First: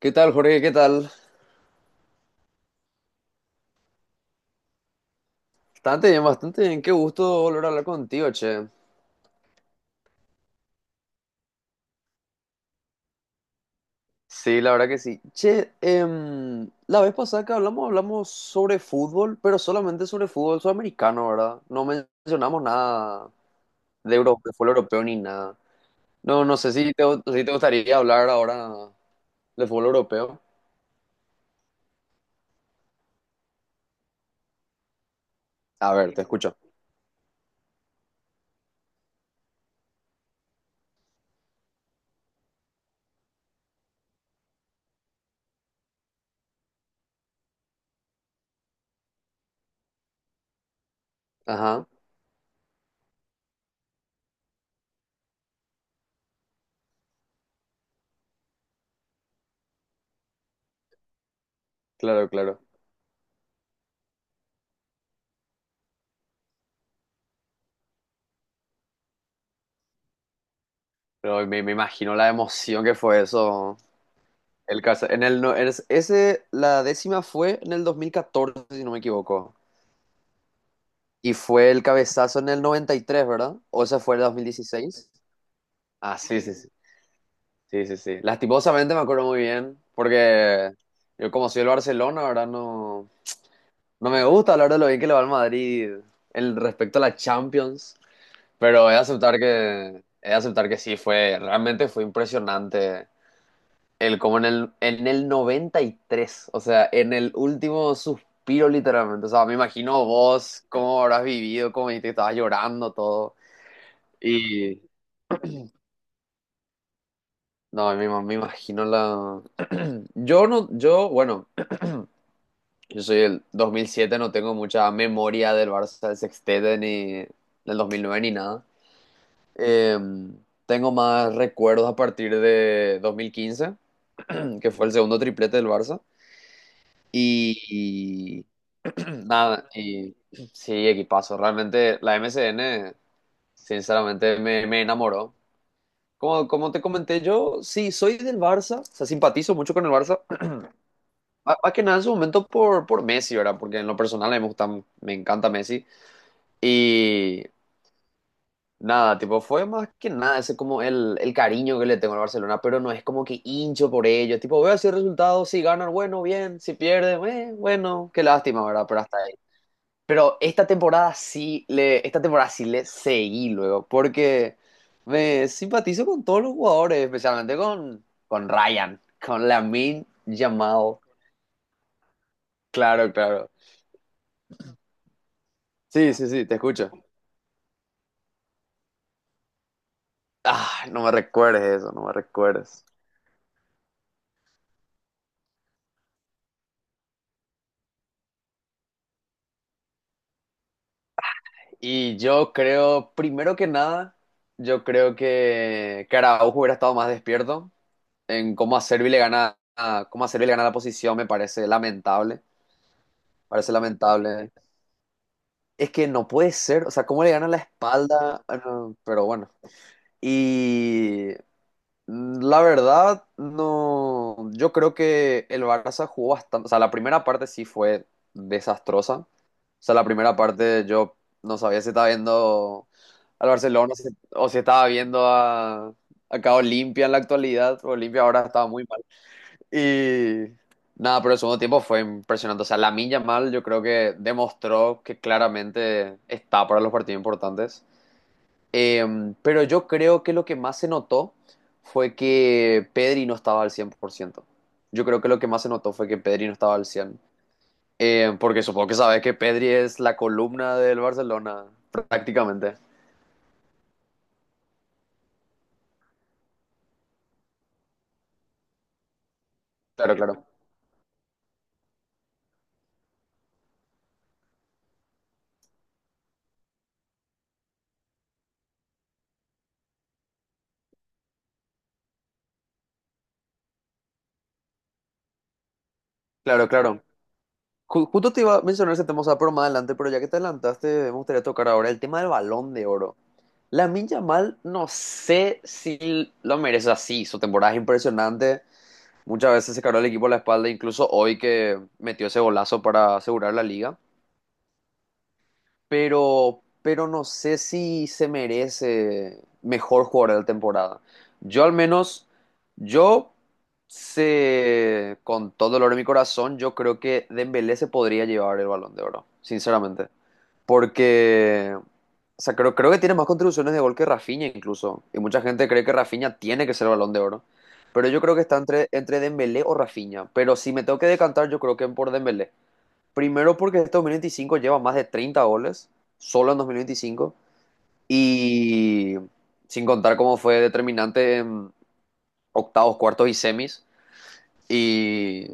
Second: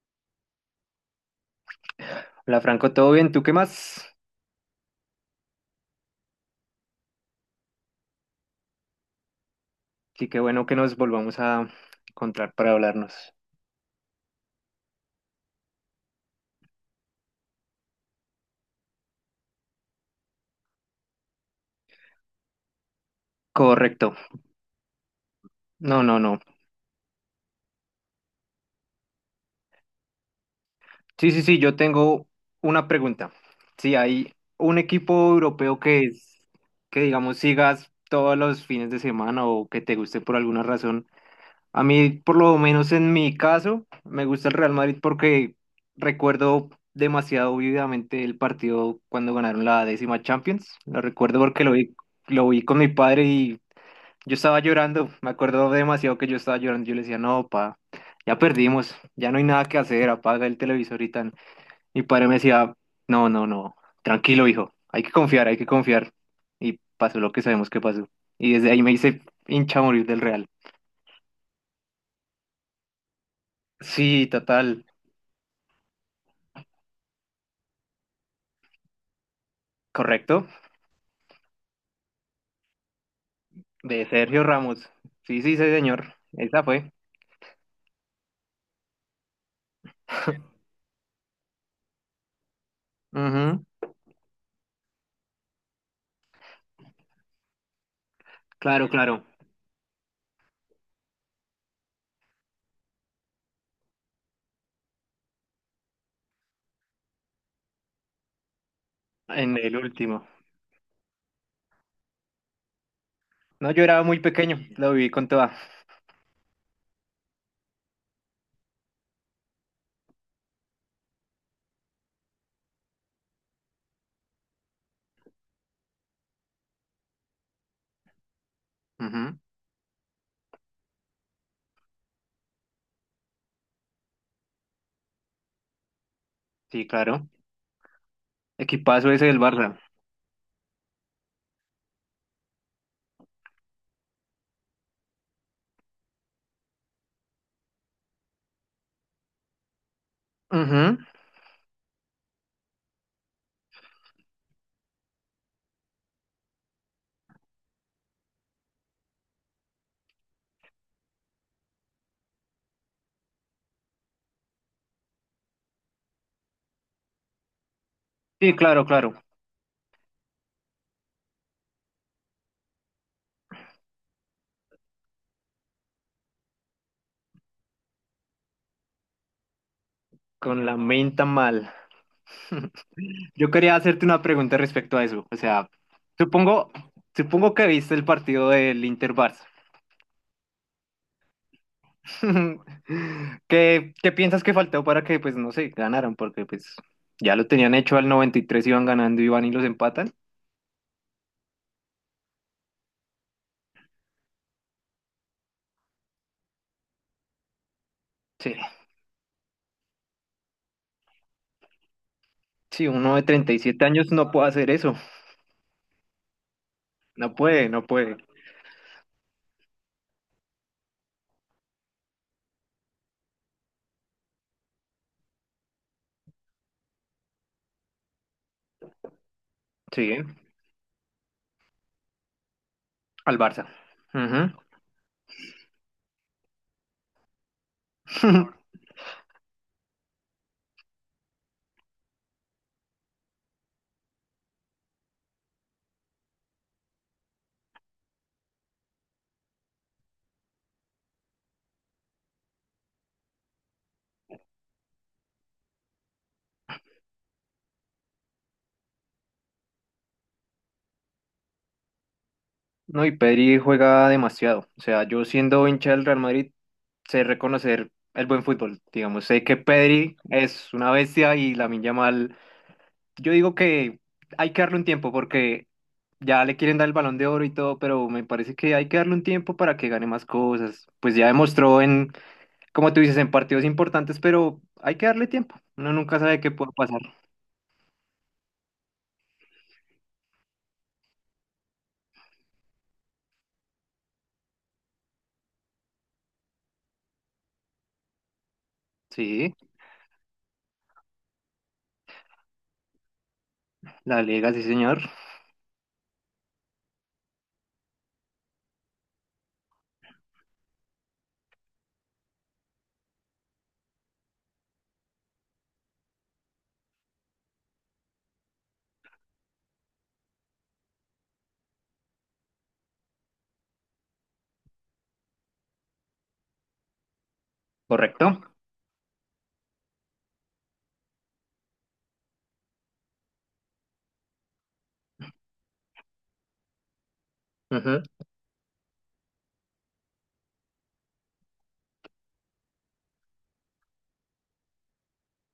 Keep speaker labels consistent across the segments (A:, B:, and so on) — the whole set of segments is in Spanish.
A: ¿Qué tal, Jorge? ¿Qué tal?
B: Hola Franco, ¿todo bien? ¿Tú qué más?
A: Bastante bien, bastante bien. Qué gusto volver a hablar contigo, che.
B: Sí, qué bueno que nos volvamos a encontrar para hablarnos.
A: Sí, la verdad que sí. Che, la vez pasada que hablamos, hablamos sobre fútbol, pero solamente sobre fútbol sudamericano, ¿verdad? No mencionamos nada
B: Correcto.
A: de de fútbol europeo ni nada.
B: No, no, no.
A: No, no sé si te gustaría hablar ahora de fútbol europeo.
B: Sí, sí, sí, yo tengo una pregunta. Si hay un equipo europeo
A: A
B: que
A: ver, te
B: es,
A: escucho.
B: que digamos sigas todos los fines de semana o que te guste por alguna razón. A mí, por lo menos en mi caso, me gusta el Real Madrid porque recuerdo demasiado vividamente el partido cuando ganaron la décima Champions. Lo recuerdo porque
A: Ajá,
B: lo vi con mi padre y yo estaba llorando, me acuerdo demasiado que yo estaba llorando. Yo le decía, no, pa, ya perdimos, ya no hay nada que hacer, apaga el televisor y tan. Mi padre
A: claro,
B: me
A: claro.
B: decía, no, no, no, tranquilo, hijo, hay que confiar, hay que confiar. Y pasó lo que sabemos que pasó. Y desde ahí me hice hincha a morir del Real.
A: Pero me imagino la emoción que fue eso.
B: Sí,
A: El,
B: total,
A: caso. En el, no- en ese, La décima fue en el 2014, si no me equivoco.
B: correcto,
A: Y fue el cabezazo en el 93, ¿verdad? ¿O ese
B: de
A: fue el dos
B: Sergio
A: mil
B: Ramos.
A: dieciséis.
B: Sí, sí, sí, señor,
A: Ah, sí, sí,
B: esa
A: sí.
B: fue.
A: Sí, sí, sí. Lastimosamente me acuerdo muy bien, porque yo como soy del Barcelona, ¿verdad? No,
B: Ujú,
A: no me gusta hablar de lo bien que le va al Madrid el respecto a la Champions,
B: claro,
A: pero he de
B: claro,
A: aceptar que, he de aceptar que sí, fue, realmente fue impresionante. El, como en el 93, o sea, en el último suspiro literalmente. O sea, me
B: en el
A: imagino
B: último.
A: vos cómo habrás vivido, cómo dijiste que estabas llorando, todo.
B: No, yo era muy pequeño,
A: Y
B: lo viví con toda.
A: no, me imagino la... Yo no, yo, bueno, yo soy el 2007 no tengo mucha memoria del Barça del Sextete ni del 2009 ni nada.
B: Ujú,
A: Eh, tengo más recuerdos a partir de 2015 que fue el segundo triplete del Barça.
B: sí, claro,
A: Y
B: equipazo ese del
A: nada,
B: Barça.
A: y sí, equipazo. Realmente la M S N sinceramente, me enamoró. Como, como te comenté, yo sí soy del Barça, o sea, simpatizo mucho con el Barça.
B: Ujú.
A: Más que nada en su momento por Messi, ¿verdad? Porque en lo personal a mí me gusta, me encanta Messi. Y nada, tipo, fue más que nada ese como el cariño que le tengo al Barcelona, pero no es como que hincho por ellos. Tipo, veo así el resultado, si ganan, bueno, bien, si pierden, bueno, qué
B: Sí,
A: lástima,
B: claro,
A: ¿verdad? Pero
B: claro.
A: hasta ahí. Pero esta temporada sí le seguí luego, porque me simpatizo con todos los jugadores, especialmente con Ryan, con Lamine
B: Con la
A: llamado.
B: menta mal.
A: Claro,
B: Yo
A: claro.
B: quería hacerte una pregunta respecto a eso. O sea,
A: Sí, sí, sí, te
B: supongo,
A: escucho.
B: supongo que viste el partido del Inter-Barça.
A: Ah, no me recuerdes eso, no me recuerdes.
B: ¿Qué, qué piensas que faltó para que, pues, no sé, ganaran? Porque, pues, ya lo tenían hecho al 93, iban ganando y van y los empatan.
A: Y yo creo, primero que nada, yo creo que Araujo hubiera estado más despierto
B: Sí,
A: en cómo a Servi le gana, cómo a Servi le gana la posición, me parece lamentable,
B: sí, uno de
A: parece
B: 37 años no puede
A: lamentable.
B: hacer eso.
A: Es que no puede ser, o sea, cómo le
B: No
A: gana la
B: puede, no puede.
A: espalda. Ah, no, pero bueno. Y la verdad, no. Yo creo que el Barça jugó bastante. O sea, la primera parte sí fue desastrosa. O sea, la
B: Sí,
A: primera parte yo no sabía si estaba viendo
B: al
A: al
B: Barça.
A: Barcelona o
B: Ujú.
A: si estaba viendo a, acá Olimpia en la actualidad. Olimpia ahora estaba muy mal. Y nada, pero el segundo tiempo fue impresionante. O sea, Lamine mal yo creo que demostró que claramente está para los partidos importantes. Pero yo creo que lo que más se notó fue que Pedri no estaba al 100%. Yo creo que lo que más se notó fue que Pedri no estaba al 100%. Porque supongo que sabes que Pedri es la columna del Barcelona, prácticamente.
B: No, y Pedri juega demasiado. O sea, yo siendo hincha del Real Madrid, sé reconocer el buen fútbol. Digamos, sé que
A: Claro,
B: Pedri
A: claro.
B: es una bestia y Lamine Yamal. Yo digo que hay que darle un tiempo porque ya le quieren dar el Balón de Oro y todo, pero me parece que hay que darle un tiempo para que gane más cosas. Pues ya demostró en, como tú dices, en partidos importantes, pero hay que darle tiempo. Uno nunca sabe qué
A: Claro,
B: puede pasar.
A: claro. Justo te iba a mencionar ese tema, o sea, pero más adelante, pero ya que te adelantaste, me gustaría tocar ahora el tema del Balón de Oro. Minja mal no sé si lo merece así. Su temporada es impresionante. Muchas
B: Sí,
A: veces se cargó el equipo a la espalda, incluso hoy que metió ese golazo para asegurar la liga.
B: la Liga, sí, señor.
A: Pero no sé si se merece mejor jugador de la temporada. Yo al menos, yo sé, con todo el dolor de mi corazón, yo creo que Dembélé se podría llevar el Balón de Oro, sinceramente. Porque, o sea, creo, creo que tiene más contribuciones de gol que Rafinha incluso. Y mucha gente cree que Rafinha tiene que ser el Balón de Oro. Pero yo creo
B: Correcto.
A: que está entre Dembélé o Rafinha. Pero si me tengo que decantar, yo creo que por Dembélé. Primero porque este 2025 lleva más de 30 goles, solo en 2025.
B: Ujú.
A: Y sin contar cómo fue determinante en octavos, cuartos y semis. Y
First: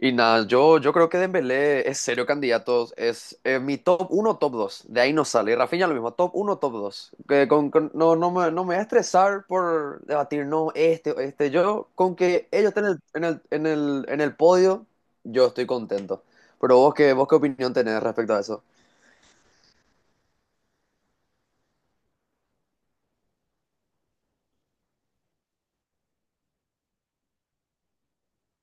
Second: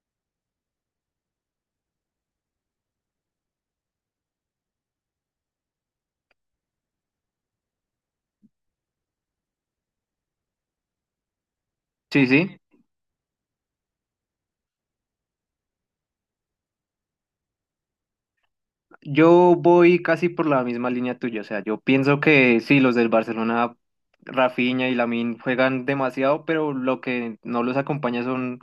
A: y nada, yo creo que Dembélé es serio candidato, es mi top uno top 2 de ahí no sale. Y Rafinha lo mismo, top uno top dos. Que no, no me voy a estresar por debatir, no, este, o este, yo con
B: Sí,
A: que
B: sí.
A: ellos estén en el podio, yo estoy contento. Pero ¿vos qué opinión tenés respecto a eso?
B: Yo voy casi por la misma línea tuya, o sea, yo pienso que sí, los del Barcelona, Rafinha y Lamine juegan demasiado, pero lo que no los acompaña son,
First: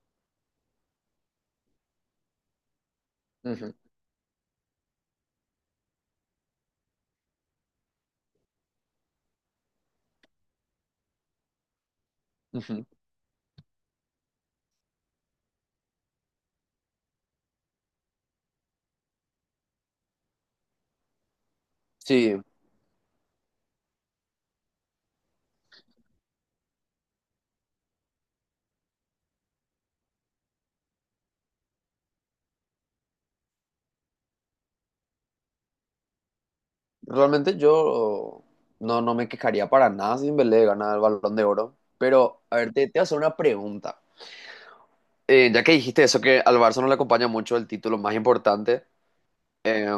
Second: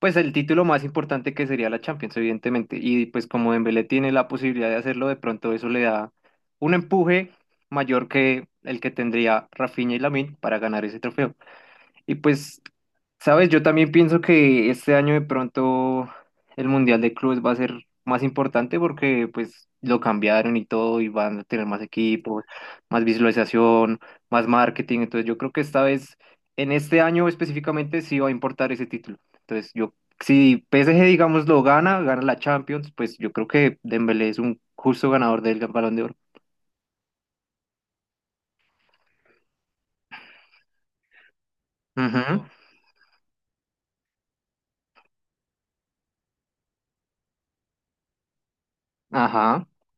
B: pues, el título más importante que sería la Champions, evidentemente, y pues como
A: Ujú,
B: Dembélé tiene la posibilidad de hacerlo, de pronto eso le da un empuje mayor que el que tendría Rafinha y Lamine para ganar ese trofeo. Y pues,
A: ujú.
B: sabes, yo también pienso que este año de pronto el Mundial de Clubes va a ser más importante porque pues lo cambiaron y todo y van a tener más
A: Sí,
B: equipos, más visualización, más marketing. Entonces yo creo que esta vez, en este año específicamente, sí va a importar ese título. Entonces yo, si PSG, digamos, lo gana, gana la Champions, pues yo creo que Dembélé es un justo ganador del Balón de Oro.
A: realmente yo no, no me quejaría para nada si Dembélé gana el Balón de Oro. Pero,
B: Ujú,
A: a ver, te voy a hacer una pregunta. Ya que dijiste eso, que al Barça no le acompaña mucho el título más importante,
B: ajá.
A: eh,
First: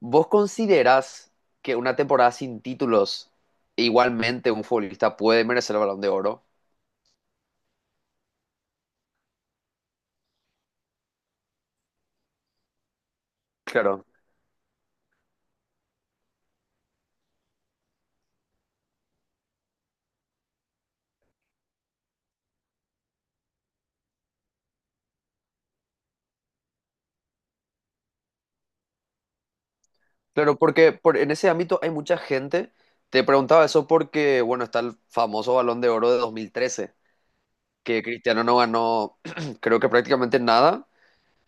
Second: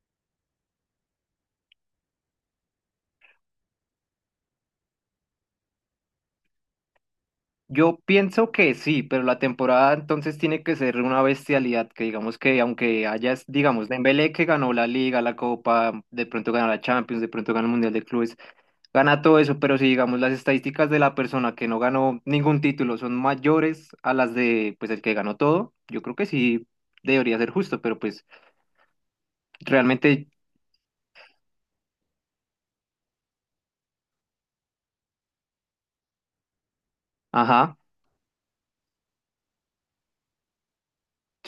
A: ¿vos considerás que una temporada sin títulos igualmente un futbolista puede merecer el Balón de Oro?
B: Yo pienso que sí, pero la temporada entonces tiene que ser una bestialidad, que digamos que aunque haya, digamos,
A: Claro.
B: Dembélé que ganó la Liga, la Copa, de pronto gana la Champions, de pronto gana el Mundial de Clubes, gana todo eso, pero si digamos las estadísticas de la persona que no ganó ningún título son mayores a las de pues el que ganó todo, yo creo que sí debería ser justo, pero pues realmente,
A: Claro, porque en ese ámbito hay mucha gente. Te preguntaba eso porque, bueno, está el famoso Balón de Oro de 2013,
B: ajá,
A: que Cristiano no ganó, creo que prácticamente nada,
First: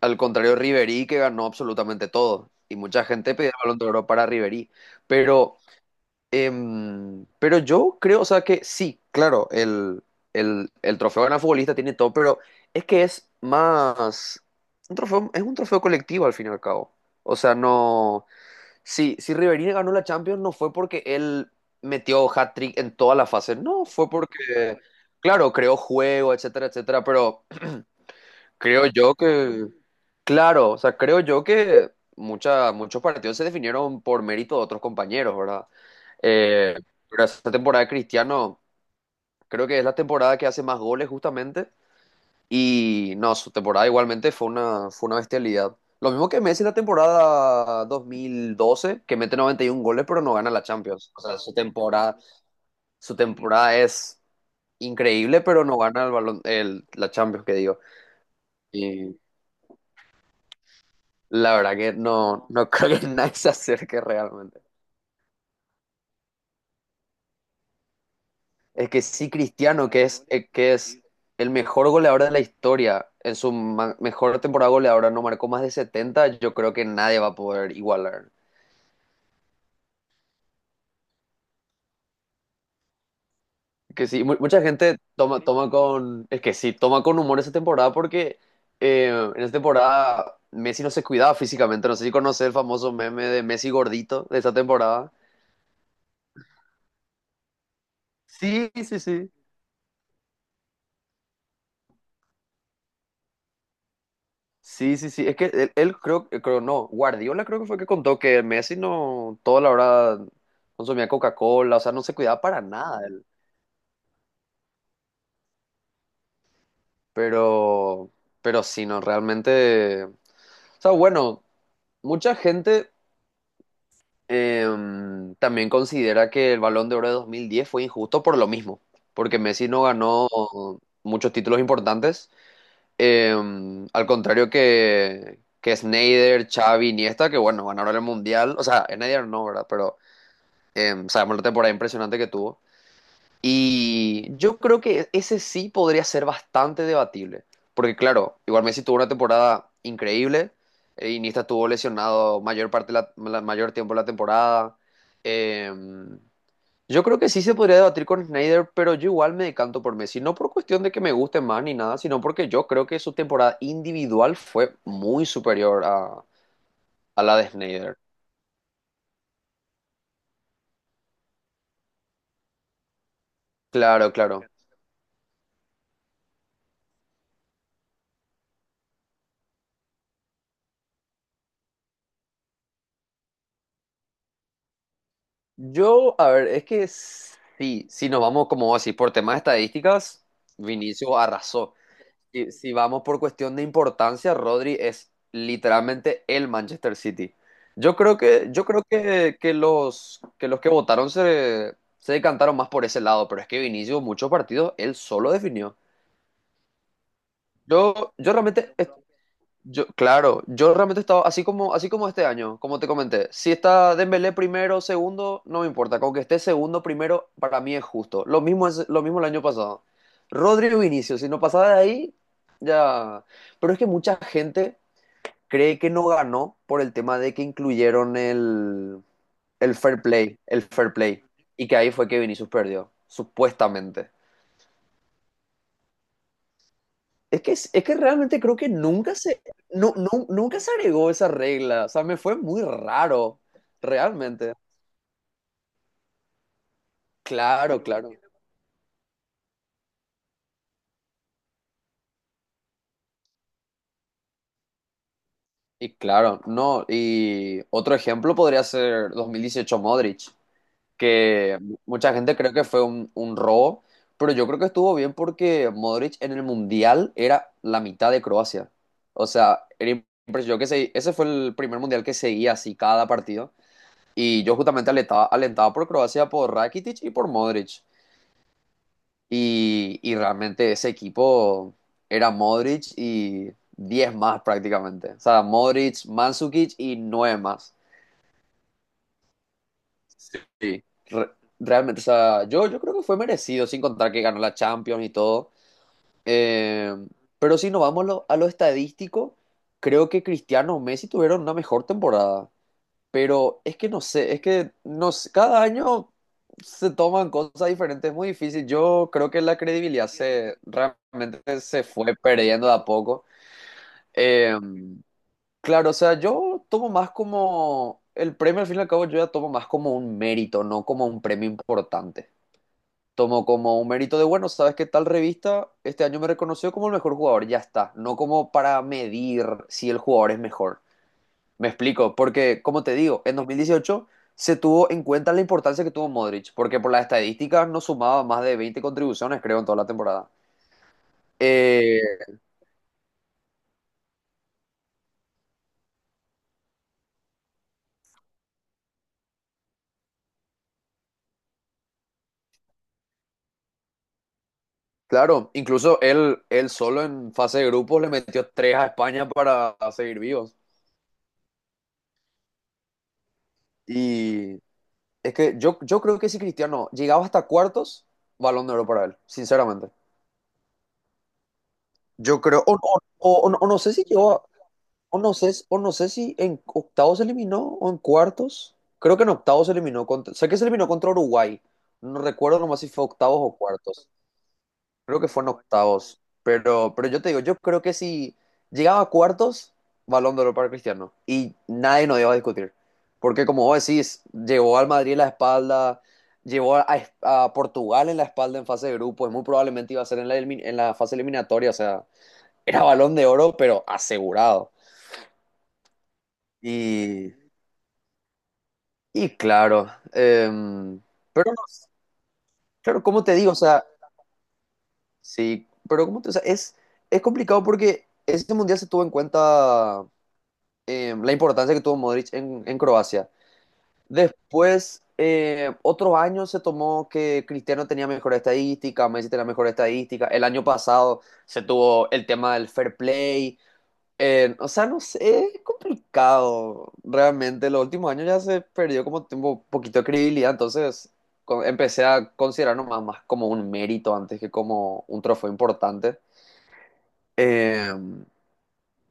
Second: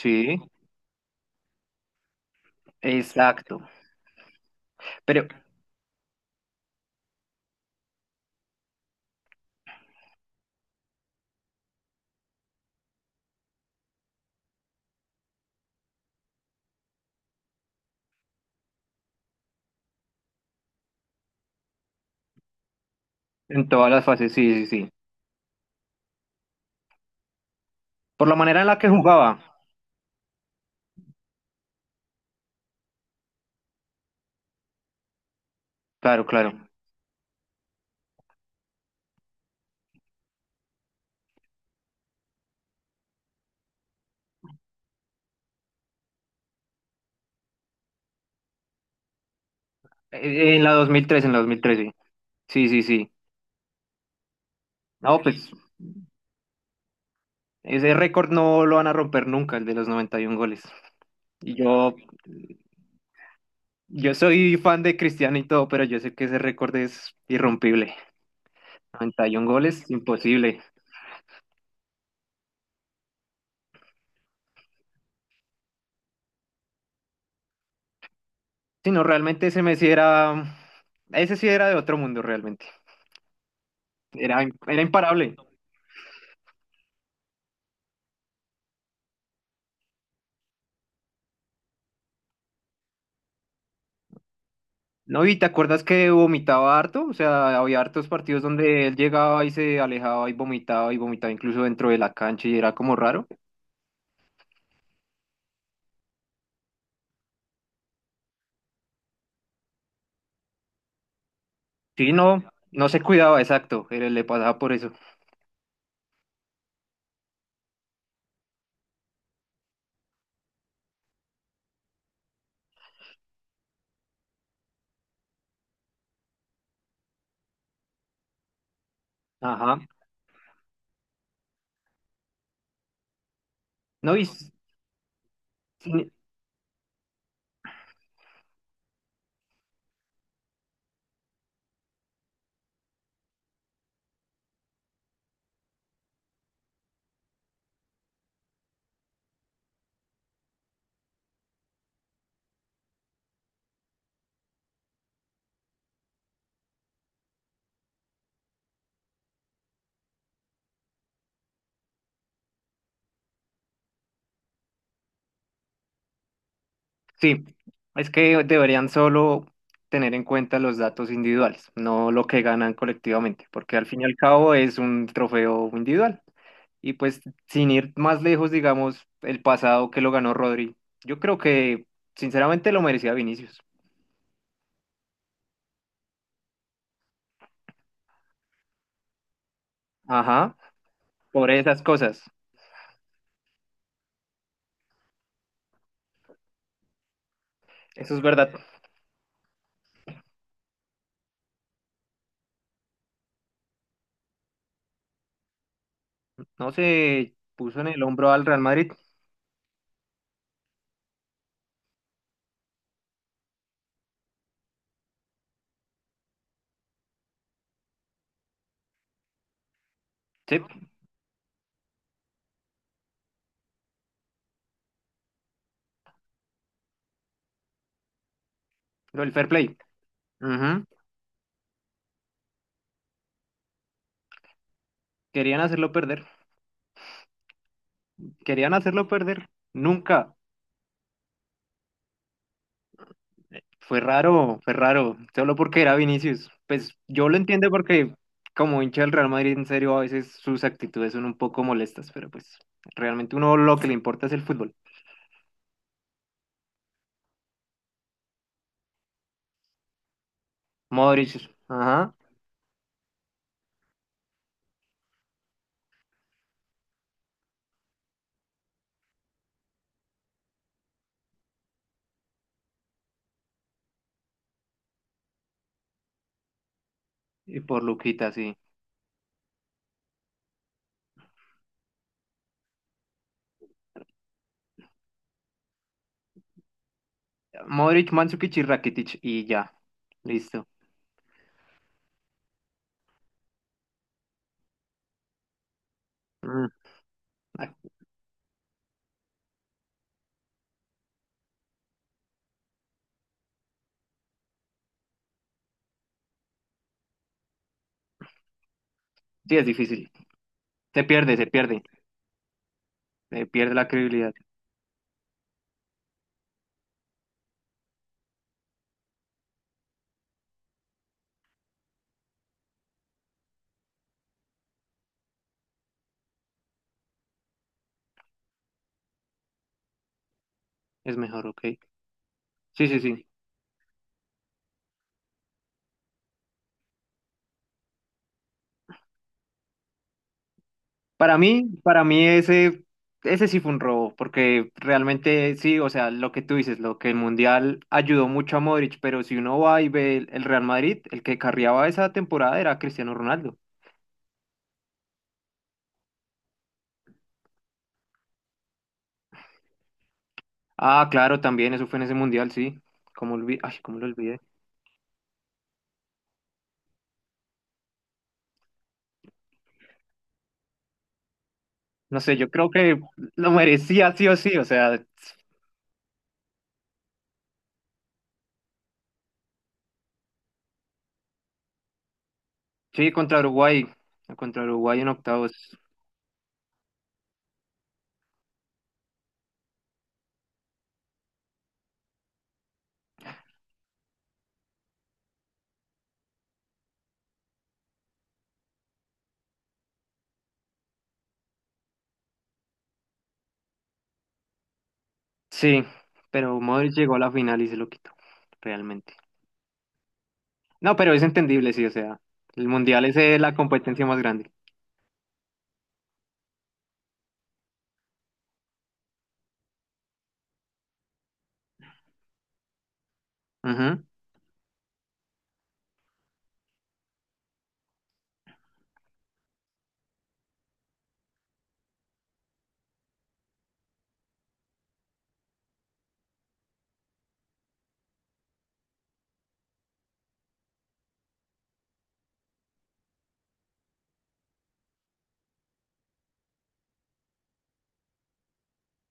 A: al contrario de Ribery, que ganó absolutamente todo. Y mucha gente pedía el
B: exacto,
A: Balón de Oro para Ribery.
B: pero
A: Pero... pero yo creo, o sea, que sí, claro, el trofeo de gran futbolista tiene todo, pero es que es más un trofeo, es un trofeo colectivo al fin y al cabo. O sea, no. Si, si Riverina ganó la Champions, no fue porque él metió hat-trick en todas las fases,
B: en
A: no,
B: todas las
A: fue
B: fases, sí, sí,
A: porque,
B: sí,
A: claro, creó juego, etcétera, etcétera, pero
B: por la manera en la
A: creo
B: que
A: yo
B: jugaba,
A: que, claro, o sea, creo yo que muchos partidos se definieron por mérito de otros compañeros, ¿verdad?
B: claro, claro.
A: Eh, pero esta temporada de Cristiano, creo que es la temporada que hace más goles justamente. Y no, su temporada igualmente fue fue una bestialidad. Lo mismo que Messi en la temporada 2012 que mete 91 goles pero no gana la
B: En la dos mil
A: Champions. O
B: tres en
A: sea,
B: la dos mil sí. Sí, sí, sí.
A: su temporada es
B: No,
A: increíble,
B: pues
A: pero no gana el balón, el, la Champions, que digo.
B: ese récord no lo van a romper nunca, el de los 91 goles.
A: La
B: Y
A: verdad que
B: yo,
A: no, no creo que nadie se acerque
B: yo soy
A: realmente.
B: fan de Cristiano y todo, pero yo sé que ese récord es irrompible.
A: Es que sí,
B: 91 goles,
A: Cristiano,
B: imposible.
A: que es el mejor goleador de la historia, en su mejor temporada goleadora no marcó más de 70, yo creo que nadie va a poder igualar.
B: Sí, no, realmente ese Messi era, ese sí era de otro mundo realmente.
A: Que sí,
B: Era,
A: mucha
B: era
A: gente
B: imparable.
A: toma, toma con, es que sí, toma con humor esa temporada porque eh, en esa temporada Messi no se cuidaba físicamente. No sé si conoces el famoso meme de Messi gordito de esa temporada.
B: No, y te acuerdas que vomitaba harto, o sea, había hartos partidos
A: Sí,
B: donde él
A: sí, sí.
B: llegaba y se alejaba y vomitaba incluso dentro de la cancha y era como raro.
A: Sí, sí, sí. Es que él creo, creo, no, Guardiola creo que fue que contó que Messi no, toda la hora consumía Coca-Cola, o sea, no
B: Sí,
A: se cuidaba
B: no,
A: para
B: no
A: nada
B: se
A: él.
B: cuidaba, exacto, pero le pasaba por eso.
A: Pero, pero sí, no, realmente. O sea, bueno, mucha gente también considera que el Balón de Oro de 2010 fue injusto por lo mismo, porque Messi
B: Ajá.
A: no ganó muchos títulos importantes. Al
B: No, y
A: contrario
B: s-
A: que
B: sí,
A: Snyder, Xavi, Iniesta, que bueno, ganaron el Mundial. O sea, Snyder no, ¿verdad? Pero... sabemos la temporada impresionante que tuvo. Y yo creo que ese sí podría ser bastante debatible. Porque claro, igual Messi tuvo una temporada increíble. Iniesta estuvo lesionado mayor parte de mayor tiempo de la temporada. Em, yo creo que sí se podría debatir con Snyder, pero yo igual me decanto por Messi. No por cuestión de que me guste más ni nada, sino porque yo creo que su temporada individual fue muy superior a la
B: sí,
A: de Snyder.
B: es que deberían solo tener en cuenta los datos individuales, no lo que ganan colectivamente, porque al fin y
A: Claro,
B: al
A: claro.
B: cabo es un trofeo individual. Y pues sin ir más lejos, digamos, el pasado que lo ganó Rodri, yo creo que sinceramente lo merecía Vinicius.
A: Yo, a ver, es que sí, si nos vamos como así por temas de estadísticas,
B: Ajá,
A: Vinicius
B: por
A: arrasó.
B: esas cosas.
A: Y si vamos por cuestión de importancia, Rodri es literalmente el Manchester City.
B: Eso es verdad.
A: Que los, que los que votaron se, se decantaron más por ese lado, pero es que Vinicius muchos partidos él solo definió.
B: No se puso en el
A: Yo,
B: hombro
A: yo
B: al Real
A: realmente,
B: Madrid.
A: claro, yo realmente estaba así como este año, como te comenté. Si está Dembélé primero, segundo, no me importa. Con que esté segundo, primero, para mí es justo. Lo mismo es, lo mismo el año pasado.
B: Sí,
A: Rodrigo Vinicius, si no pasaba de ahí, ya. Pero es que mucha gente cree que no ganó por el tema de que incluyeron
B: lo del fair
A: el
B: play.
A: fair play, el
B: Ujú.
A: fair play. Y que ahí fue que Vinicius perdió, supuestamente.
B: Querían hacerlo perder,
A: Es que realmente creo que
B: querían hacerlo
A: nunca se,
B: perder.
A: no,
B: Nunca.
A: nunca se agregó esa regla. O sea, me fue muy raro,
B: Fue
A: realmente.
B: raro, fue raro. Solo porque era Vinicius. Pues yo lo entiendo
A: Claro, claro.
B: porque como hincha del Real Madrid, en serio, a veces sus actitudes son un poco molestas, pero pues realmente uno lo que le importa es el fútbol.
A: Y claro, no. Y otro ejemplo podría ser 2018 Modric,
B: Modric,
A: que mucha
B: ajá.
A: gente cree que fue un robo, pero yo creo que estuvo bien porque Modric en el Mundial era la mitad de Croacia. O sea, era impresionante. Ese fue el primer Mundial que seguía así cada partido. Y yo justamente alentaba por Croacia, por Rakitic y por
B: Y
A: Modric.
B: por Luquita, sí.
A: Y realmente ese equipo era Modric y 10 más prácticamente. O sea, Modric, Mandzukic y 9 más.
B: Modric, Mandzukic y Rakitic y ya. Listo.
A: Sí. Realmente, o sea, yo creo que fue merecido, sin contar que ganó la Champions y todo.
B: Mm,
A: Eh, pero si
B: ah,
A: nos vamos a a lo estadístico, creo que Cristiano o Messi tuvieron una mejor temporada. Pero es que no sé, es que no sé, cada año se toman cosas diferentes, es muy difícil. Yo creo que la
B: sí, es
A: credibilidad
B: difícil.
A: se
B: Se pierde, se
A: realmente
B: pierde.
A: se fue perdiendo de a poco.
B: Se pierde la credibilidad.
A: Eh, claro, o sea, yo tomo más como el premio, al fin y al cabo, yo ya tomo más como un mérito, no como un premio importante. Tomo como un mérito de, bueno, sabes que tal revista este año me reconoció como el mejor jugador, ya está. No como para medir si el jugador es mejor.
B: Es mejor, ok.
A: Me explico, porque como
B: Sí,
A: te
B: sí,
A: digo,
B: sí.
A: en 2018 se tuvo en cuenta la importancia que tuvo Modric, porque por las estadísticas no sumaba más de 20 contribuciones, creo, en toda la temporada. Eh,
B: Para mí ese, ese sí fue un robo, porque realmente sí, o sea, lo que tú dices, lo que el Mundial ayudó mucho a Modric, pero si uno va y ve el Real Madrid, el que carriaba esa temporada era Cristiano Ronaldo.
A: claro, incluso él solo en fase de grupos le metió tres a España para seguir vivos.
B: Ah, claro, también eso fue en ese Mundial, sí. Como olvi- Ay, cómo lo olvidé.
A: Y es que yo creo que si Cristiano llegaba hasta cuartos, balón de oro para él, sinceramente.
B: No sé,
A: Yo
B: yo
A: creo,
B: creo que lo
A: o no sé si
B: merecía sí
A: llegó,
B: o sí, o sea,
A: o no sé, o no sé si en octavos se eliminó o en cuartos. Creo que en octavos se eliminó contra, sé que se eliminó contra Uruguay. No recuerdo nomás si fue
B: sí,
A: octavos o cuartos.
B: Contra Uruguay en
A: Creo que fue en
B: octavos,
A: octavos. Pero yo te digo, yo creo que si llegaba a cuartos, Balón de Oro para Cristiano. Y nadie nos iba a discutir. Porque como vos decís, llevó al Madrid en la espalda, llevó a Portugal en la espalda en fase de grupos. Muy probablemente iba a ser en la, en la fase eliminatoria. O sea, era Balón de Oro, pero asegurado.
B: sí, pero Modric llegó a la
A: Y
B: final y se lo quitó, realmente.
A: Claro,
B: No, pero es
A: pero no,
B: entendible, sí, o sea, el
A: claro,
B: mundial es
A: como te digo,
B: la
A: o sea,
B: competencia más grande.
A: sí, pero como te, o sea, es complicado porque ese mundial se tuvo en cuenta la importancia que tuvo Modric en Croacia.
B: Ujú.
A: Después, otros años se tomó que Cristiano tenía mejor estadística, Messi tenía mejor estadística. El año pasado se tuvo el tema del fair play. O sea, no sé, es complicado. Realmente, los últimos años ya se perdió como tiempo, un poquito de credibilidad, entonces empecé a considerarlo más, más como un mérito antes que como un trofeo importante. Eh,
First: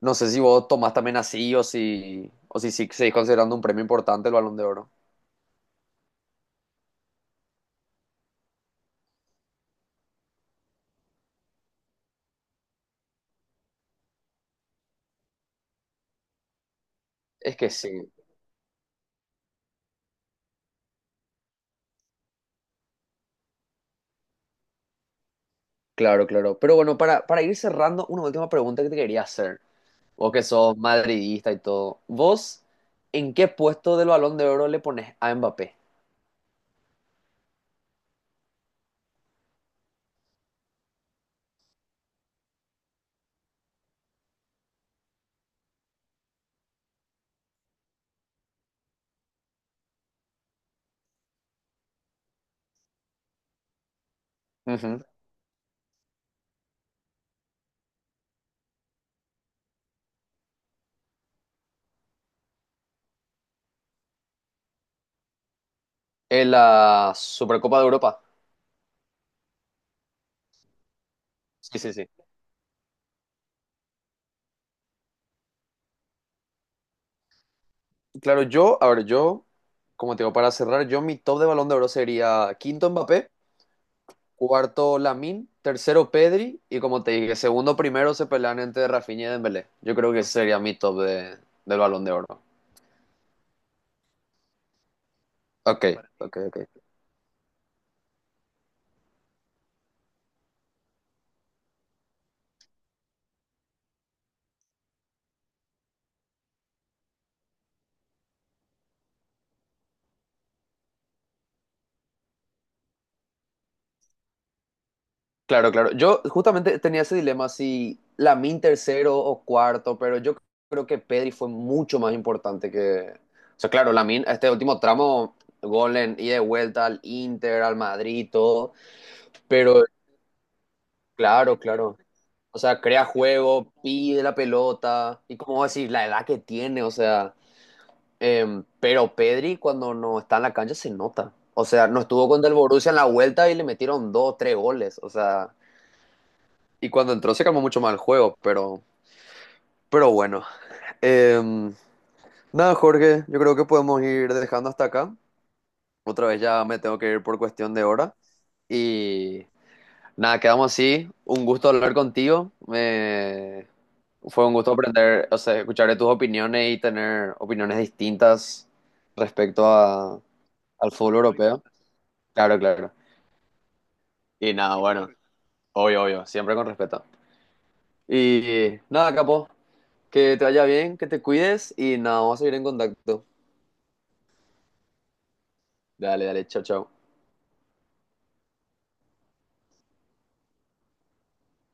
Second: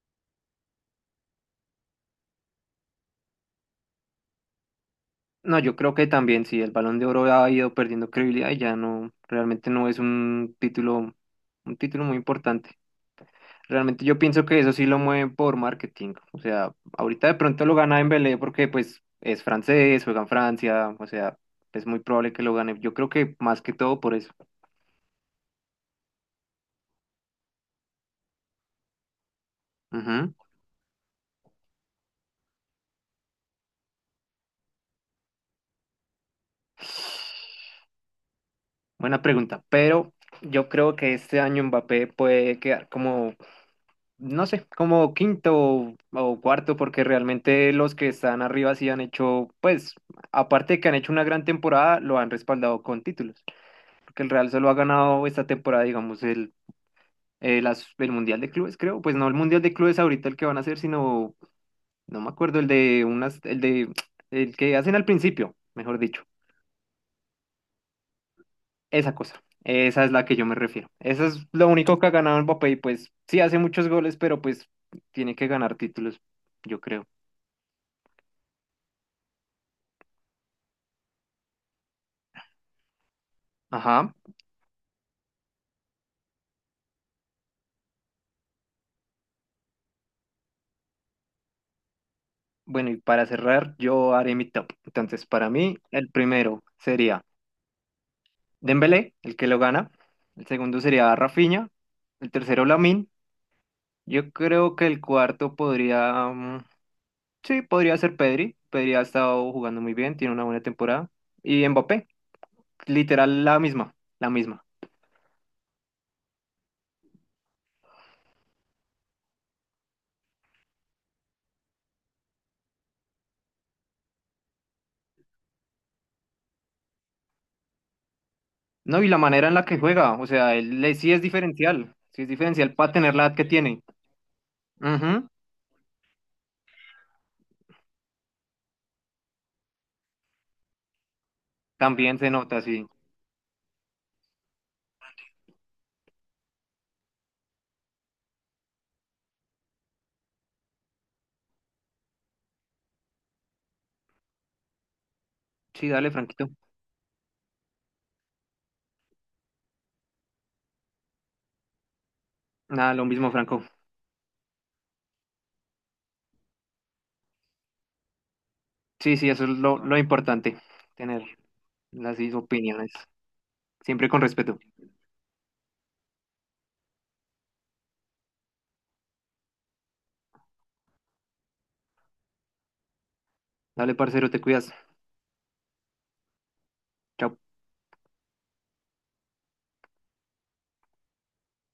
A: no sé si vos tomás también así o si sí seguís considerando un premio importante el Balón de Oro.
B: No, yo creo que también, sí, el Balón de Oro ha ido perdiendo credibilidad y ya no, realmente no es un título muy importante. Realmente yo pienso que eso sí lo mueven por marketing. O sea, ahorita de
A: Es
B: pronto
A: que
B: lo
A: sí,
B: gana Dembélé porque pues es francés, juega en Francia, o sea, es muy probable que lo gane. Yo creo que más que todo por eso.
A: claro, claro. Pero bueno, para ir cerrando, una última pregunta que te quería hacer.
B: Ujú.
A: Vos que sos madridista y todo, ¿vos en qué puesto del Balón de Oro le pones a Mbappé?
B: Buena pregunta, pero yo creo que este año Mbappé puede quedar como no sé, como quinto o cuarto, porque realmente los que están arriba sí han hecho, pues, aparte de que han hecho una gran temporada, lo han respaldado con títulos, porque el Real solo ha
A: Ujú.
B: ganado esta temporada, digamos, el, las- el Mundial de Clubes, creo, pues no el Mundial de Clubes ahorita el que van a hacer, sino, no me acuerdo, el de unas, el de, el que hacen al principio, mejor dicho,
A: En la Supercopa de Europa.
B: esa cosa. Esa es la que yo me refiero. Eso es lo
A: Sí, sí,
B: único que
A: sí.
B: ha ganado Mbappé y pues sí hace muchos goles, pero pues tiene que ganar títulos, yo creo.
A: Claro, yo, a ver, yo, como te digo, para cerrar, yo mi top de Balón de Oro sería quinto Mbappé,
B: Ajá.
A: cuarto Lamine, tercero Pedri y como te dije, segundo primero se pelean entre Rafinha y Dembélé. Yo creo que ese sería mi top de, del Balón de Oro.
B: Bueno, y para cerrar, yo haré mi top. Entonces, para mí,
A: Ok,
B: el
A: ok,
B: primero
A: ok.
B: sería Dembélé, el que lo gana. El segundo sería Rafinha. El tercero, Lamine. Yo creo que el cuarto podría, mm, sí, podría ser Pedri. Pedri ha estado jugando muy bien, tiene una buena temporada. Y Mbappé, literal la misma, la misma.
A: Claro, claro. Yo justamente tenía ese dilema si Lamin tercero o cuarto, pero yo creo que Pedri fue mucho más importante que... O sea, claro, Lamin, este último tramo, gol en ida y de vuelta al Inter, al Madrid, todo,
B: No, y la manera en la que
A: pero
B: juega, o sea, él
A: claro, claro.
B: sí es
A: O
B: diferencial
A: sea,
B: para
A: crea
B: tener la edad que
A: juego,
B: tiene.
A: pide la pelota,
B: Ujú,
A: y como decir, la edad que tiene, o sea... pero Pedri cuando no está en la cancha se nota. O sea, no
B: también
A: estuvo
B: se
A: con el
B: nota, sí.
A: Borussia en la vuelta y le metieron dos, tres goles. O sea, y cuando entró se calmó mucho más el juego, pero bueno. Em, Nada, Jorge, yo creo que podemos ir dejando hasta acá.
B: Sí, dale,
A: Otra vez
B: Franquito.
A: ya me tengo que ir por cuestión de hora. Y nada, quedamos así. Un gusto hablar contigo.
B: Nada, lo mismo, Franco.
A: Me... Fue un gusto aprender, o sea, escuchar tus opiniones y tener opiniones distintas
B: Sí, sí, eso es
A: respecto
B: lo
A: a,
B: importante,
A: al fútbol
B: tener
A: europeo.
B: las
A: Claro,
B: opiniones,
A: claro.
B: siempre con
A: Y
B: respeto.
A: nada, bueno, obvio, obvio, siempre con respeto. Y nada, capo, que te vaya bien, que te cuides y nada, vamos a seguir en contacto.
B: Dale, parcero, te cuidas.
A: Dale, dale, chao, chao.
B: Chao.